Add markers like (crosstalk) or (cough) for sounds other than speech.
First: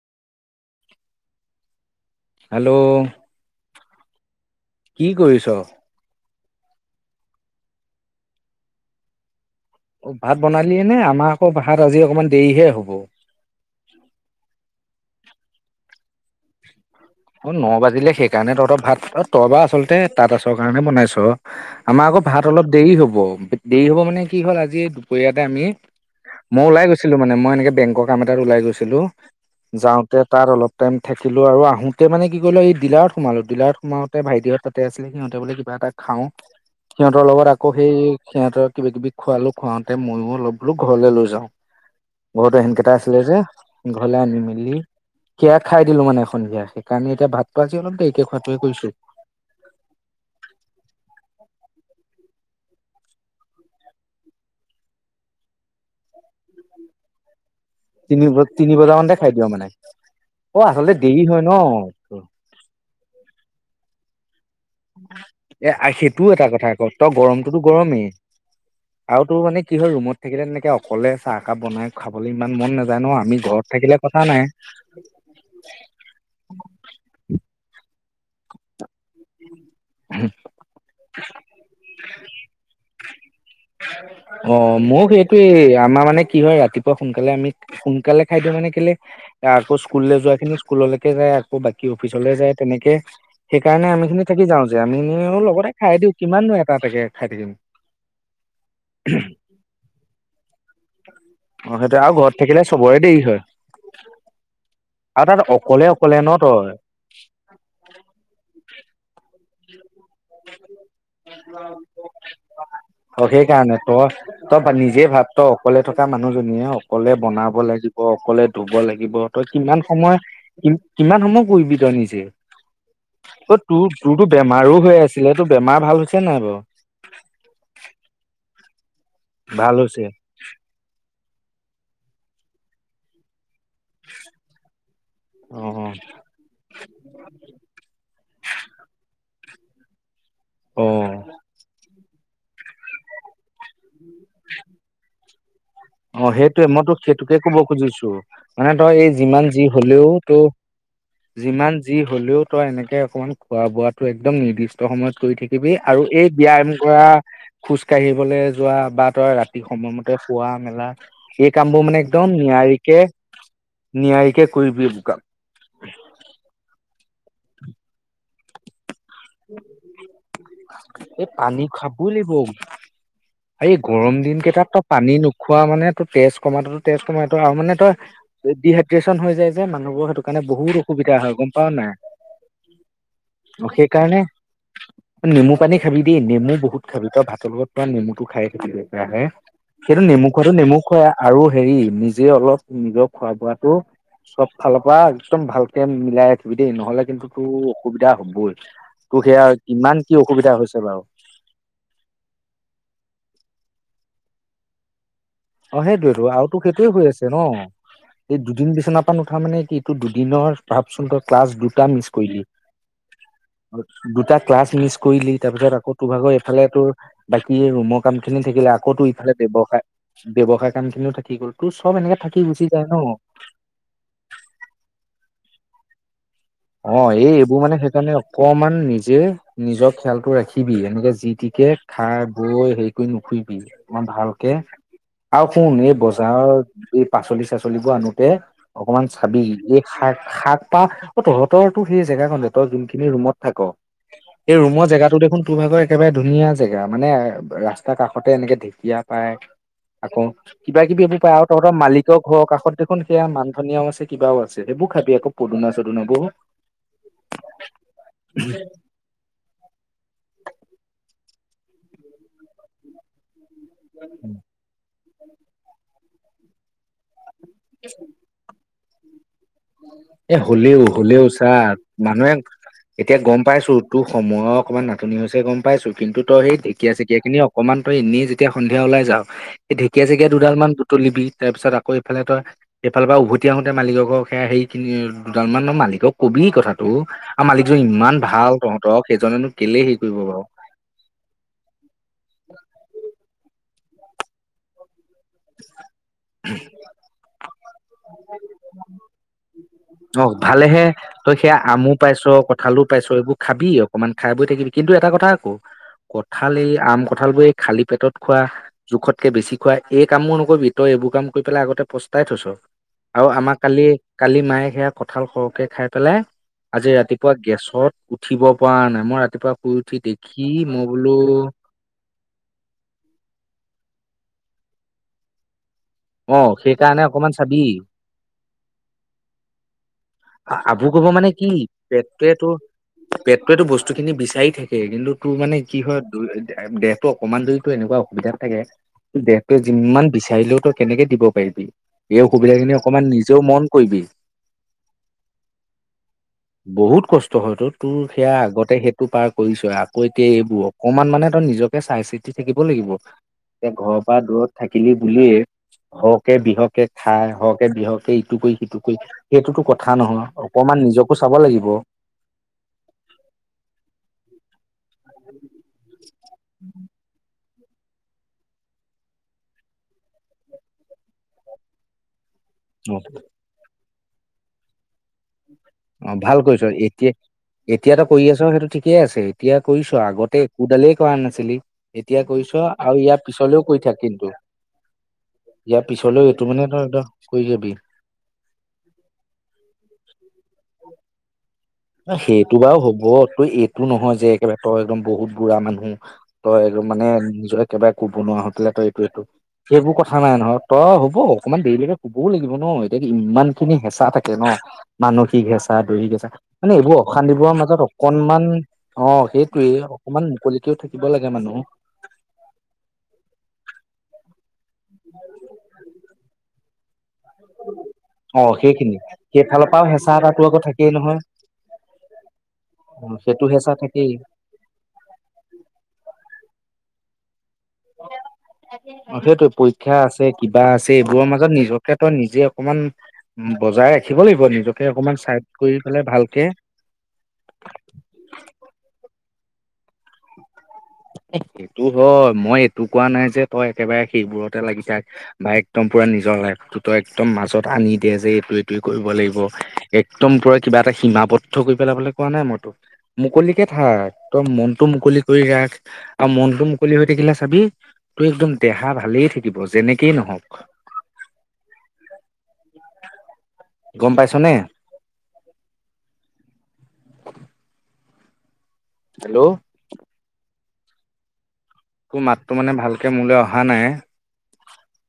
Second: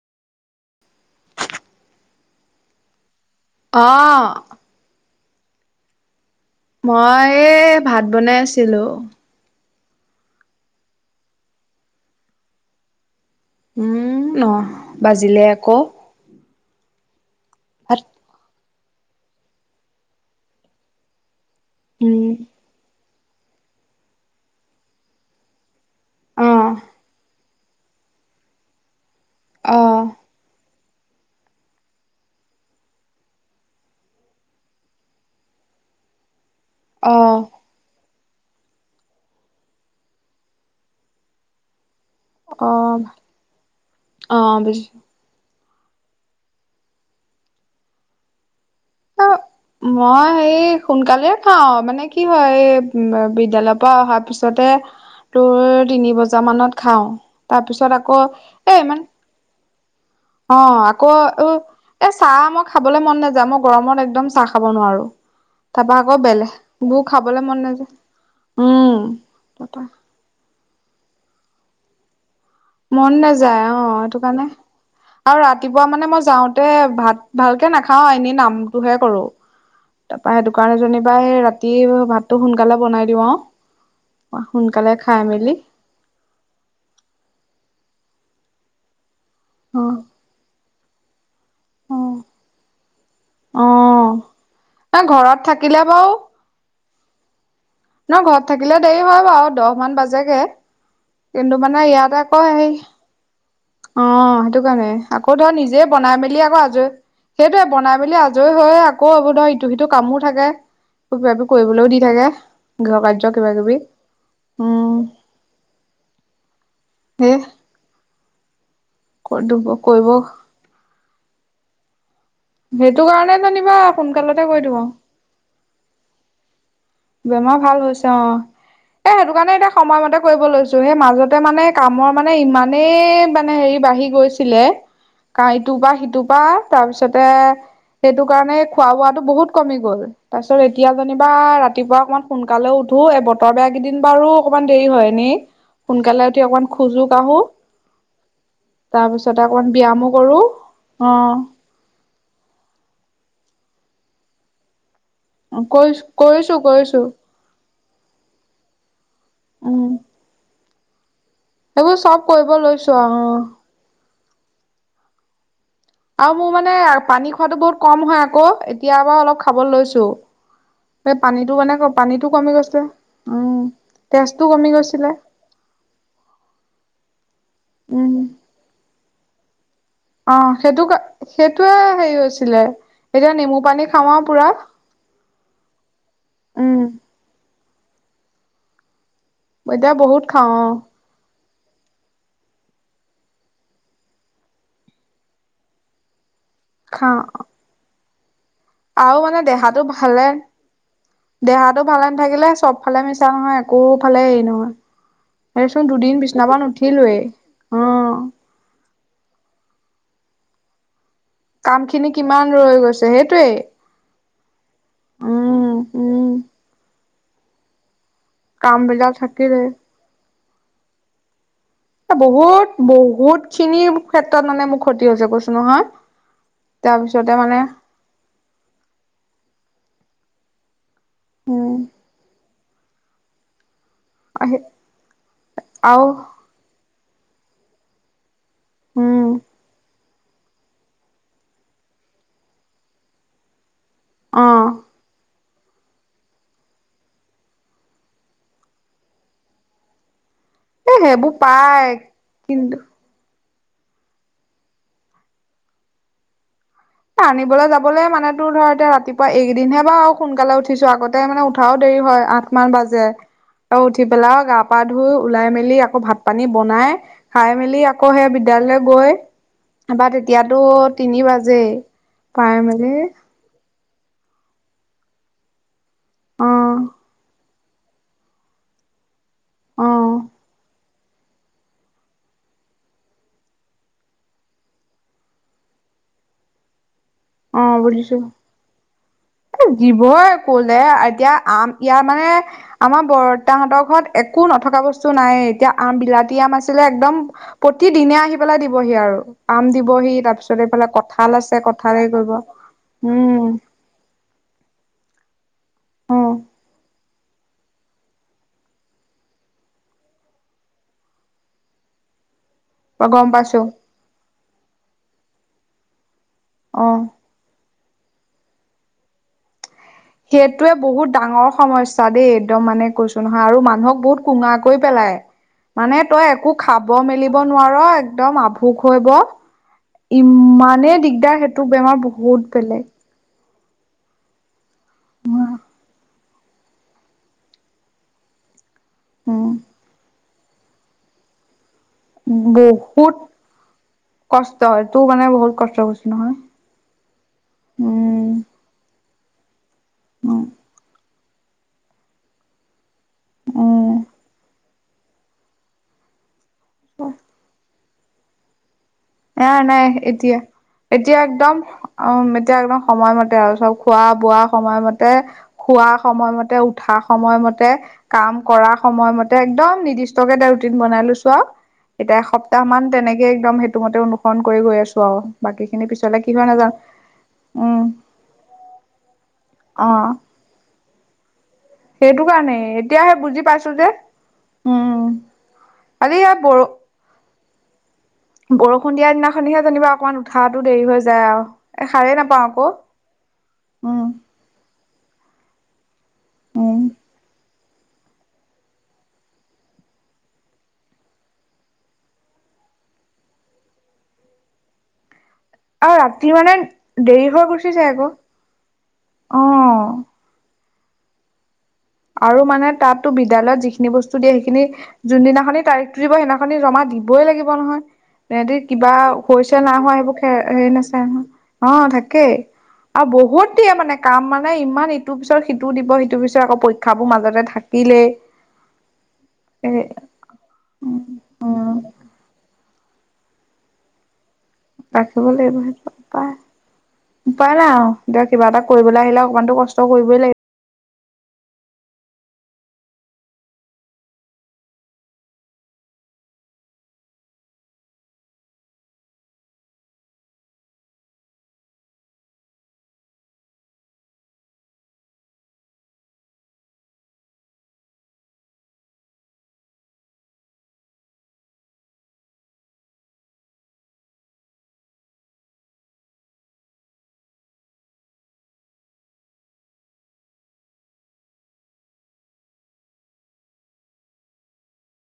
Hello? অ। কি কৰিছ? মই এ ভাত বনাই আছিলো। অ ভাত বনালিয়ে নে আমাৰ আকৌ ভাত আজি অকমান দেৰি হে হ'ব। উম ন বাজিলে আক। অ', ন বাজিলে সেইকাৰণে তহঁতৰ ভাত তই বাৰু আচলতে তাঁত আছৰ কাৰণে বনাইছ। আমাৰ আকৌ উম, ভাত অলপ দেৰি হ'ব, দেৰি হ'ব মানে কি হ'ল আজি দুপৰীয়াতে আমি মই অ', ওলাই গৈছিলো মানে মই এনেকে বেংকৰ কাম এটাত ওলাই গৈছিলো, অ', যাওঁতে তাত অলপ টাইম থাকিলোঁ আৰু আহোঁ তেতিয়া মানে কি কৰিলো এই ডিলাৰত সোমালো ডিলাৰত সোমওতে ভাইটিহঁত তাতে আছিলে সিহঁতে বোলে কিবা এটা খাওঁ সিহঁতৰ অ', লগত আকৌ সেই সিহঁতৰক কিবা কিবি খোৱালো খুৱওঁতে ময়ো অলপ বোলো ঘৰলে লৈ যাওঁ। ঘৰতো সেনকেটা অ', আছিলে যে ঘৰলে আনি অ', মেলি বুজিছো সেয়া খাই দিলো মানে সন্ধিয়া কাৰণ এতিয়া ভাত পোৱাজি অলপ দেৰিকে খোৱাটোৱে কৰিছ অ মই সেই সোনকালে খাও মানে কি কি হয় এই বিদ্যালয়ৰ পৰা অহাৰ পিছতে তোৰ তিনি বজা মানত খাও তাৰপিছত আকৌ তিনি তিনি বজা এমান মানতে খাই দিওঁ মানে অ আচলতে আকৌ দেৰি হয় উ ন এ চাহ মই খাবলৈ মন নাযায় মই গৰমত একদম চাহ খাব নোৱাৰো। এ তাৰপা আকৌ সেইটোও এটা কথা ক বেলেগবোৰ তই খাবলৈ মন গৰমটোতো নাযায়। গৰমেই উম আৰু তোৰ মানে কি তাপা হয় ৰুমত থাকিলে তেনেকে অকলে চাহ একাপ বনাই খাবলৈ ইমান নাযায় ন মন আমি ঘৰত নাযায় অ', থাকিলে কথা সেইটো নাই কাৰণে আৰু ৰাতিপুৱা মানে মই যাওঁতে ভাত ভালকে নাখাওঁ এনে নামটোহে কৰো। তাৰপা সেইটো কাৰণে জনিবা সেই ৰাতি ভাতটো সোনকালে বনাই দিওঁ আওঁ। অ', মোক সেইটোয়ে আমাৰ মানে কি হয় ৰাতিপুৱা সোনকালে আমি সোনকালে খাই দিওঁ মানে কেলে আকৌ অ স্কুললে যোৱা খিনি স্কুললৈকে যায় অ', বাকী অফিচলে যায় তেনেকে অ সেইকাৰণে আমি খিনি থাকি যাওঁ যে ন ঘৰত আমিও লগতে থাকিলে খাই বাৰু দিওঁ কিমান এটা একে খাই থাকিম। ন ঘৰত থাকিলে দেৰি হয় বাৰু দহ মান বাজেগে কিন্তু অ মানে সেইটো আৰু ইয়াত ঘৰত আকৌ থাকিলে হে চবৰে দেৰি হয় অ'। সেইটো কাৰণে আৰু আকৌ তাত ধৰা নিজে অকলে অকলে বনাই ন মেলি আকৌ তই আজৰি সেইটোয়ে বনাই মেলি আজৰি হয় আকৌ হ'ব ন ইটো সিটো কামো থাকে কিবা কিবি কৰিবলৈও দি থাকে গৃহ অ', কাৰ্য কিবা সেইকাৰণে কিবি তই তই উম নিজে ভাৱ তই অকলে থকা মানুহজনীয়ে হ অকলে সেই বনাব লাগিব অকলে ধুব লাগিব তই কিমান কৰিব সময় কি কিমান সময়হ কৰিবি নিজে, সেইটো কাৰণে ত যেনিবা তোৰ তোৰতো সোনকালতে কৰি বেমাৰো দিওঁ আৰু হৈ আছে এইাতো বেমাৰ ভাল হৈছে নাই বাৰু। বেমাৰ ভাল হৈছে অ', এ সেইটো কাৰণে এতিয়া ভাল হৈছে সময়মতে কৰিব লৈছো সেই মাজতে মানে কামৰ মানে ইমানেই মানে হেৰি বাঢ়ি গৈছিলে কাৰ ইটোৰ পা অ', সিটো পা তাৰপিছতে সেইটো কাৰণে খোৱা বোৱাটো বহুত কমি গ'ল তাৰ পিছত এতিয়া অ', যেনিবা ৰাতিপুৱা অকনমান সোনকালেও উঠো এই বতৰ বেয়া কেইদিন বাৰো অকমান দেৰি হয়, এনে অ', সেইটোয়ে মইতো সেইটোকে কব খুজিছো মানে তই তাৰ এই পিছতে যিমান যি অকমান হ'লেও ব্যায়ামো তো কৰো অ যিমান যি হ'লেও তই এনেকে অকমান খোৱা বোৱাটো একদম নিৰ্দিষ্ট সময়ত কৰি থাকিবি আৰু কৰিছো এই কৰিছো ব্যায়াম কৰিছো কৰা খোজ কাঢ়িবলৈ যোৱা বা তই ৰাতি উম সময়মতে শুৱা মেলা এই কামবোৰ এইবোৰ মানে চব একদম কৰিব লৈছো নিয়াৰিকে আৰু অ নিয়াৰিকে কৰিবি এইবোৰ কাম আৰু মোৰ মানে পানী খোৱাতো বহুত কম হয় আকৌ এতিয়া বাৰু অলপ খাব লৈছো এই পানীটো পানী মানে খাবই পানীটো লাগিব কমি গৈছে, উম এই গৰম দিন তেজটো কেইটাত কমি তই পানী গৈছিলে। নোখোৱা মানে টোৰ তেজ কমাটো তেজ কমা আৰু মানে তই উম ডিহাইড্ৰেচনত মানুহবোৰৰ সেইটো অ কাৰণে বহুত সেইটো অসুবিধা হয় গম পাও সেইটোয়ে নাই, হেৰি হৈছিলে। এতিয়া নেমু অ', পানী সেই খাওঁ কাৰণে আৰু পুৰা নেমু পানী খাবি দেই নেমু বহুত খাবি উম তই ভাত লগত তই নেমুটো খাই থাকিবি একেৰাহে এতিয়া সেইটো বহুত নেমু খোৱাটো খাওঁ অ নেমু খুৱাই আৰু হেৰি নিজে অলপ নিজৰ খোৱা বোৱাটো চব ফালৰ পৰা একদম ভালকে মিলাই ৰাখি চাবি দেই নহ'লে খাওঁ কিন্তু তোৰ অসুবিধা হ'বই। তোৰ আৰু মানে সেয়া দেহাটো কিমান কি ভালে, অসুবিধা হৈছে বাৰু দেহাটো ভালে নাথাকিলে চব ফালে মিছা নহয়। কো ফালে হেৰি নহয়। অ দেচোন দুদিন সেইটোয়েতো বিচনাৰ আৰুটো পৰা সেইটোয়ে হৈ নুঠিলোৱেই আছে ন অ এই দুদিন বিচনা পা নুঠা মানে কি? তো দুদিনৰ ভাবচোন তই ক্লাছ কাম দুটা মিচ খিনি কৰিলি কিমান ৰৈ গৈছে সেইটোৱেই দুটা। ক্লাছ মিছ কৰিলি তাৰপিছত উম আকৌ তোৰ ভাগৰ উম এইফালে তোৰ বাকী ৰুমক। কাম খিনি থাকিলে কাম আকৌতো বিলাক ইফালে থাকিলে। ব্যৱসায়। ব্যৱসায় কাম খিনিও থাকি গ'ল তোৰ চব এনেকে থাকি গুচি যায় বহুত ন। বহুত খিনিৰ ক্ষেত্ৰত মানে মোৰ ক্ষতি হৈছে কৈছো। নহয়। অ' এই এইবোৰ মানে সেইকাৰণে অকমান নিজে নিজৰ খেয়াল ৰাখিবি এনেকে যি টিকে উম খাই বৈ হেৰি কৰি নুফুৰিবি ইমান ভালকে আহি আৰু শুন এই আৰু বজাৰৰ এই পাচলি চাচলিবোৰ আনোতে অকমান উম চাবি এই শাক পাত অ', তহঁতৰ তো সেই জেগাখন হঁতৰ যোনখিনি ৰুমত থাক অ সেই ৰুমৰ জেগাটো দেখোন টো ভাগৰ একেবাৰে ধুনীয়া জেগা মানে ৰাস্তাৰ কাষতে এনেকে ঢেঁকীয়া পায়, আকৌ কিবা এই কিবি এইবোৰ সেইবোৰ পায় আৰু তহঁতৰ পাই মালিকৰ ঘৰৰ কাষত কিন্তু দেখোন সেয়া মান ধনীয়াও আছে কিবাও আছে সেইবোৰ খাবি আকৌ পদুনা চদুনাবোৰ। আনিবলৈ যাবলৈ মানে তোৰ ধৰ এতিয়া ৰাতিপুৱা একেদিনহে বাৰু সোনকালে উঠিছো আগত। মানে উঠাও দেৰি হয় আঠ মান বাজে আৰু উঠি পেলাইও গা পা ধুই ওলাই মেলি আকৌ ভাত পানী বনাই খাই মেলি আকৌ সেই বিদ্যালয়লৈ গৈ। আবাৰ এ তেতিয়াতো হ'লেও হ'লেও তিনি চা বাজেই। মানুহে পাই মেলি এতিয়া গম পাই। পাইছো তোৰ সময়ৰ অকণমান নাটনি হৈছে গম পাইছো কিন্তু তইে এই অ ঢেকীয়া চেকীয়া খিনি অকমান তই এনেই যেতিয়া। সন্ধিয়া ওলাই যা এই অ ঢেকীয়া চেকীয়া দুডাল মান দুুটলিবি তাৰ পিছত আকৌ এইফালে তই এইফালৰ পৰা উভতি আহ আহোঁতে মালিকৰ ঘৰৰ এয়া সেই খিনি দুডাল মান মালিকক কবি কথাটো আৰু মালিকজন ইমান ভাল তহঁতক সেইজন এ দিবই কলে এতিয়া আম ইয়াৰ মানে। আমাৰ বৰ্তাহতৰ ঘৰত একো নথকা বস্তু তো নাই এতিয়া আম বিলাতি আম আছিলে একদম প্ৰতিদিনে আহি পেলাই দিবহি আৰু আম দিবহি। তাৰ অ' পিছত ভালেহে এইফালে কঁঠাল তই আছে সেয়া আমো কঁঠাল হেৰি পাইছ কৰিব কঁঠালো পাইছ এইবোৰ উম খাবি অকমান। খাই বৈ থাকিবি কিন্তু এটা কথা আকৌ কঠাল এই আম কঁঠাল বোৰ এই খালী পেটত খোৱা জোখতকে বেছি খোৱাই। এই কামবোৰ নকৰিবি তই এইবোৰ কাম কৰি পেলাই আগতে পস্তাই থৈছ। অ গম আৰু আমাৰ পাইছো কালি কালি মায়ে সেয়া কঁঠাল সৰহকে খাই পেলাই। অ আজি ৰাতিপুৱা গেছত উঠিব পৰা নাই। মই ৰাতিপুৱা শুই উঠি দেখি সেইটোৱে মই বোলো বহুত ডাঙৰ সমস্যা দেই একদম মানে কৈছো নহয় আৰু মানুহক বহুত। কোঙাকৈ পেলাই। মানে তই অ একো খাব সেইকাৰণে অকমান মেলিব চাবি নোৱাৰ একদম আভোক হৈব। আভুক ইমানেই হব মানে দিগদাৰ কি সেইটো বেমাৰ বহুত বেলেগ। তেতো বস্তু খিনি বিচাৰি থাকে কিন্তু তোৰ মানে কি হয় দেহতটো অকনমান দৰিতো এনেকুৱা অসুবিধাত থাকে উম, দেহটোৱে যিমান বি বিচাৰিলে কেনেকে দিব পাৰিবি এই অসুবিধাখিনি অকমান বহুত নিজেও মন কৰিবি। তোৰ মানে বহুত কষ্ট কৰিছ। বহুত কষ্ট হয়তো তোৰ উম, সেয়া আগতে সেইটো পাৰ কৰিছ আকৌ এতিয়া উম, এইবোৰ অকমান মানে নিজকে চাই চিতি থাকিব লাগিব এতিয়া উম, ঘৰৰ পৰা দূৰত থাকিলি বুলিয়েই হওক কে বিহকে খাই সৰহকে বিহকে এইটো কৰি সিটো কৰি নাই সেইটোতো নাই কথা নহয় এতিয়া অকণমান নিজক এতিয়া একদম উম এতিয়া একদম সময়মতে আৰু চব খোৱা বোৱা সময়মতে খোৱা সময়মতে উঠা সময়মতে কাম কৰা সময়মতে একদম নিৰ্দিষ্ট কে ৰুটিন বনাই লৈছো আৰু এতিয়া তাহামান অ তেনেকে একদম সেইটোমতে অনুসৰণ কৰি গৈ আছো। আৰু বাকী খিনি অ' পিছলে কি ভাল হয় কৰিছ নাজানো এতিয়া উম, এতিয়াতো কৰি আছ সেইটো ঠিকেই আছে এতিয়া কৈছ অ', আগতে একোডালেই কৰা নাছিলি। সেইটো এতিয়া কৈছ কাৰণে আৰু এতিয়াহে ইয়াৰ বুজি পিছলেও পাইছো কৈ যে। থাক কিন্তু। উম। ইয়াৰ আজি পিছলৈও ইয়াত এইটো বৰ মানে ত কৈ যাবি। বৰষুণ দিয়া দিনাখনিহে যেনিবা অকণমান উঠাহটো দেৰি হৈ যায় আৰ সেইটো বাৰু হ'ব তই এইটো উম নহয় যে একেবাৰে তই একদম, বহুত বুঢ়া মানুহ, তই উম। মানে নিজৰ একেবাৰে কব নোৱাৰা হৈ পেলাই তই এইটো সেইটো সেইবোৰ কথা নাই নহয়, তই হ'ব অকনমান দেৰিলৈকে কবও লাগিব ন এতিয়া ইমান খিনি হেঁচা থাকে ন। মানশিক হেচা আৰু দৈহিক ৰাতি হেচা। মানে এইবোৰ দেৰি হৈ অশান্তিবোৰৰ গুচি মাজত যায় আকৌ। অকনমান অ সেইটোৱে অ'। অকনমান মুকলি, কও থাকিব লাগে মানুহ? আৰু মানে তাতো বিদ্যালয়ত যিখিনি বস্তু দিয়ে সেইখিনি যোনদিনাখনি তাৰিখতো দিব সেইদিনাখন হেনাখনে জমা দিবই লাগিব নহয়। অ সহতি কিবা সেইখিনি হৈছে সেইফালৰ নাই পৰাও হোৱা হেঁচা সেইবোৰ এটাতো আকৌ হেৰি থাকেই নাচায় নহয়। অ থাকেই। অ আৰু সেইটো বহুত হেঁচা দিয়ে মানে থাকেই কাম মানে ইমান ইটোৰ পিছত সিটো দিব সিটোৰ পিছত আকৌ পৰীক্ষাবোৰ মাজতে থাক সেইটো এ পৰীক্ষা আছে কিবা আছে এইবোৰৰ মাজত উম নিজকে তই নিজে অকমান বজাই ৰাখিব লাগিব। নিজকে অকমান ৰাখিব চাইড লাগিব কৰি সেইটো পেলাই উপায় ভালকে উপায় নাই আৰু এতিয়া কিবা এটা কৰিবলৈ আহিলে অকমানটো কষ্ট কৰিবই লাগিব। (inaudible) সেইটো হয়, মই এইটো কোৱা নাই যে তই একেবাৰে সেইবোৰতে লাগিছ বা একদম পুৰা নিজ- লাইফটো একদম মাজত আনি দিয়ে যে এইটো এইটোৱে কৰিব লাগিব একদম পৰে কিবা এটা সীমাত, আৱদ্ধ কৰি পেলাবলৈ কোৱা নাই মই তোক, মুকলিকে থাক তই মন, টো মুকলি কৰি ৰাখ আৰু মনটো মুকলি হৈ থাকিলে চাবি। তোৰ একদম দেহা ভালেই থাকিব যেনেকেই নহওক গম পাইছনে? হেল্ল' তো মাতটো মানে ভালকে মোলৈ অহা নাই।